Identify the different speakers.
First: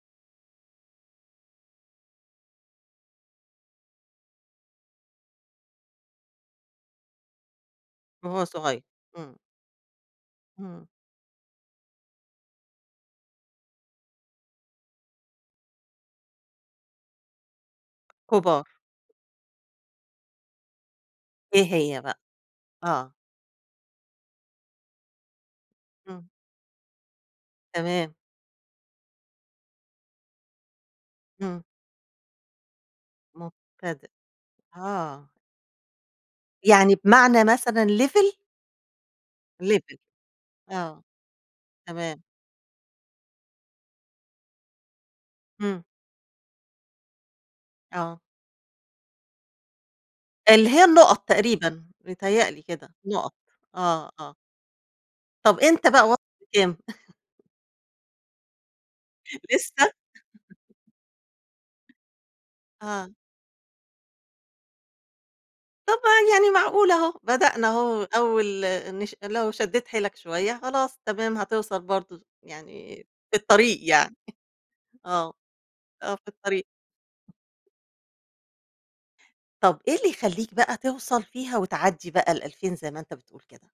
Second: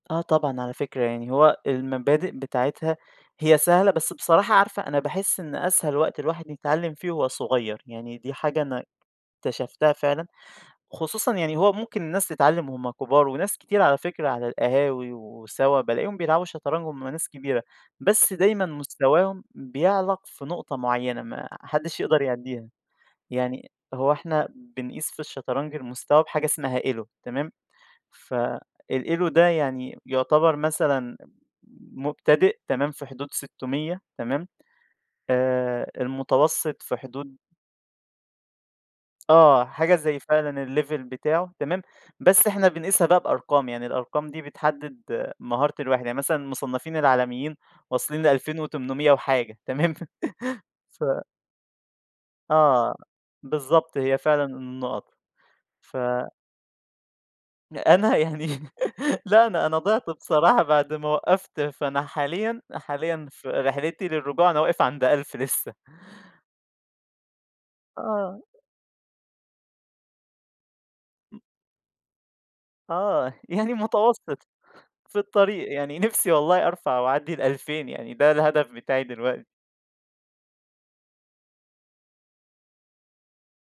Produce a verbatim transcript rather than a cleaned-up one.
Speaker 1: آه طبعًا على فكرة يعني، هو المبادئ بتاعتها هي سهلة بس بصراحة عارفة، أنا باحس إن أسهل وقت الواحد يتعلّم فيه وهو صغيّر، يعني دي
Speaker 2: وهو
Speaker 1: حاجة
Speaker 2: صغيّر.
Speaker 1: أنا
Speaker 2: إمم.
Speaker 1: اكتشفتها فعلًا،
Speaker 2: امم.
Speaker 1: خصوصًا يعني هو ممكن الناس تتعلّم وهُم كبار وناس كتير على فكرة على القهاوي وسوا بالاقيهم بيلعبوا شطرنج وهُم ناس كبيرة، بس دايمًا
Speaker 2: كبار.
Speaker 1: مستواهم بيعلَق في نقطة معيّنة ما
Speaker 2: إيه
Speaker 1: حدّش
Speaker 2: هي بقى؟
Speaker 1: يقدَر يعدّيها،
Speaker 2: آه.
Speaker 1: يعني هو إحنا بنقيس في الشطرنج المستوى
Speaker 2: إمم.
Speaker 1: بحاجة اسمها ELO تمام،
Speaker 2: تمام.
Speaker 1: فالELO ده يعني يعتبَر مثلًا
Speaker 2: إمم.
Speaker 1: مبتدئ تمام، في حدود ستمِيّة
Speaker 2: مُبتدِئ.
Speaker 1: تمام،
Speaker 2: آه.
Speaker 1: آآ المتوسط
Speaker 2: يعني
Speaker 1: في حدود
Speaker 2: بمعنى مثلًا level؟
Speaker 1: آه، حاجة
Speaker 2: level،
Speaker 1: زي فعلًا الlevel
Speaker 2: آه،
Speaker 1: بتاعه تمام،
Speaker 2: تمام.
Speaker 1: بس إحنا بنقيسها بقى بأرقام، يعني الأرقام دي بتحدّد مهارة
Speaker 2: إمم.
Speaker 1: الواحد، يعني مثلًا المصنَّفين العالميين
Speaker 2: آه.
Speaker 1: واصلين لألفين وتُمنمِيّة وحاجة تمام،
Speaker 2: اللي هي
Speaker 1: ف
Speaker 2: النقط تقريبًا، بيتهيّأ لي كده،
Speaker 1: آه
Speaker 2: نقط،
Speaker 1: بالضبط،
Speaker 2: آه،
Speaker 1: هي
Speaker 2: آه.
Speaker 1: فعلًا النقط،
Speaker 2: طَب أنت
Speaker 1: ف
Speaker 2: بقى واصِل لكام؟
Speaker 1: أنا يعني، لا أنا
Speaker 2: لسه؟
Speaker 1: أنا ضِعت بصراحة بَعد ما وقّفت، فأنا حاليًا،
Speaker 2: آه.
Speaker 1: حاليًا في رحلتي للرجوع، أنا واقف عند ألْف لسه.
Speaker 2: طَب ع يعني معقولة أهو، بدأنا أهو
Speaker 1: آه.
Speaker 2: أول نش لو شدّيت حيلك شوية، خلاص تمام، هتوصَل برضه يعني،
Speaker 1: آه،
Speaker 2: في
Speaker 1: يعني
Speaker 2: الطريق يعني،
Speaker 1: متوسّط، في
Speaker 2: آه،
Speaker 1: الطريق يعني
Speaker 2: آه في
Speaker 1: نفِسي
Speaker 2: الطريق.
Speaker 1: والله أرفَع وأعدّي الألفين يعني ده الهدف بتاعي دلوقتي.
Speaker 2: طب إيه اللي يخلّيك بقى توصَل فيها وتعدّي بقى الألفين زي ما أنت بتقول كده؟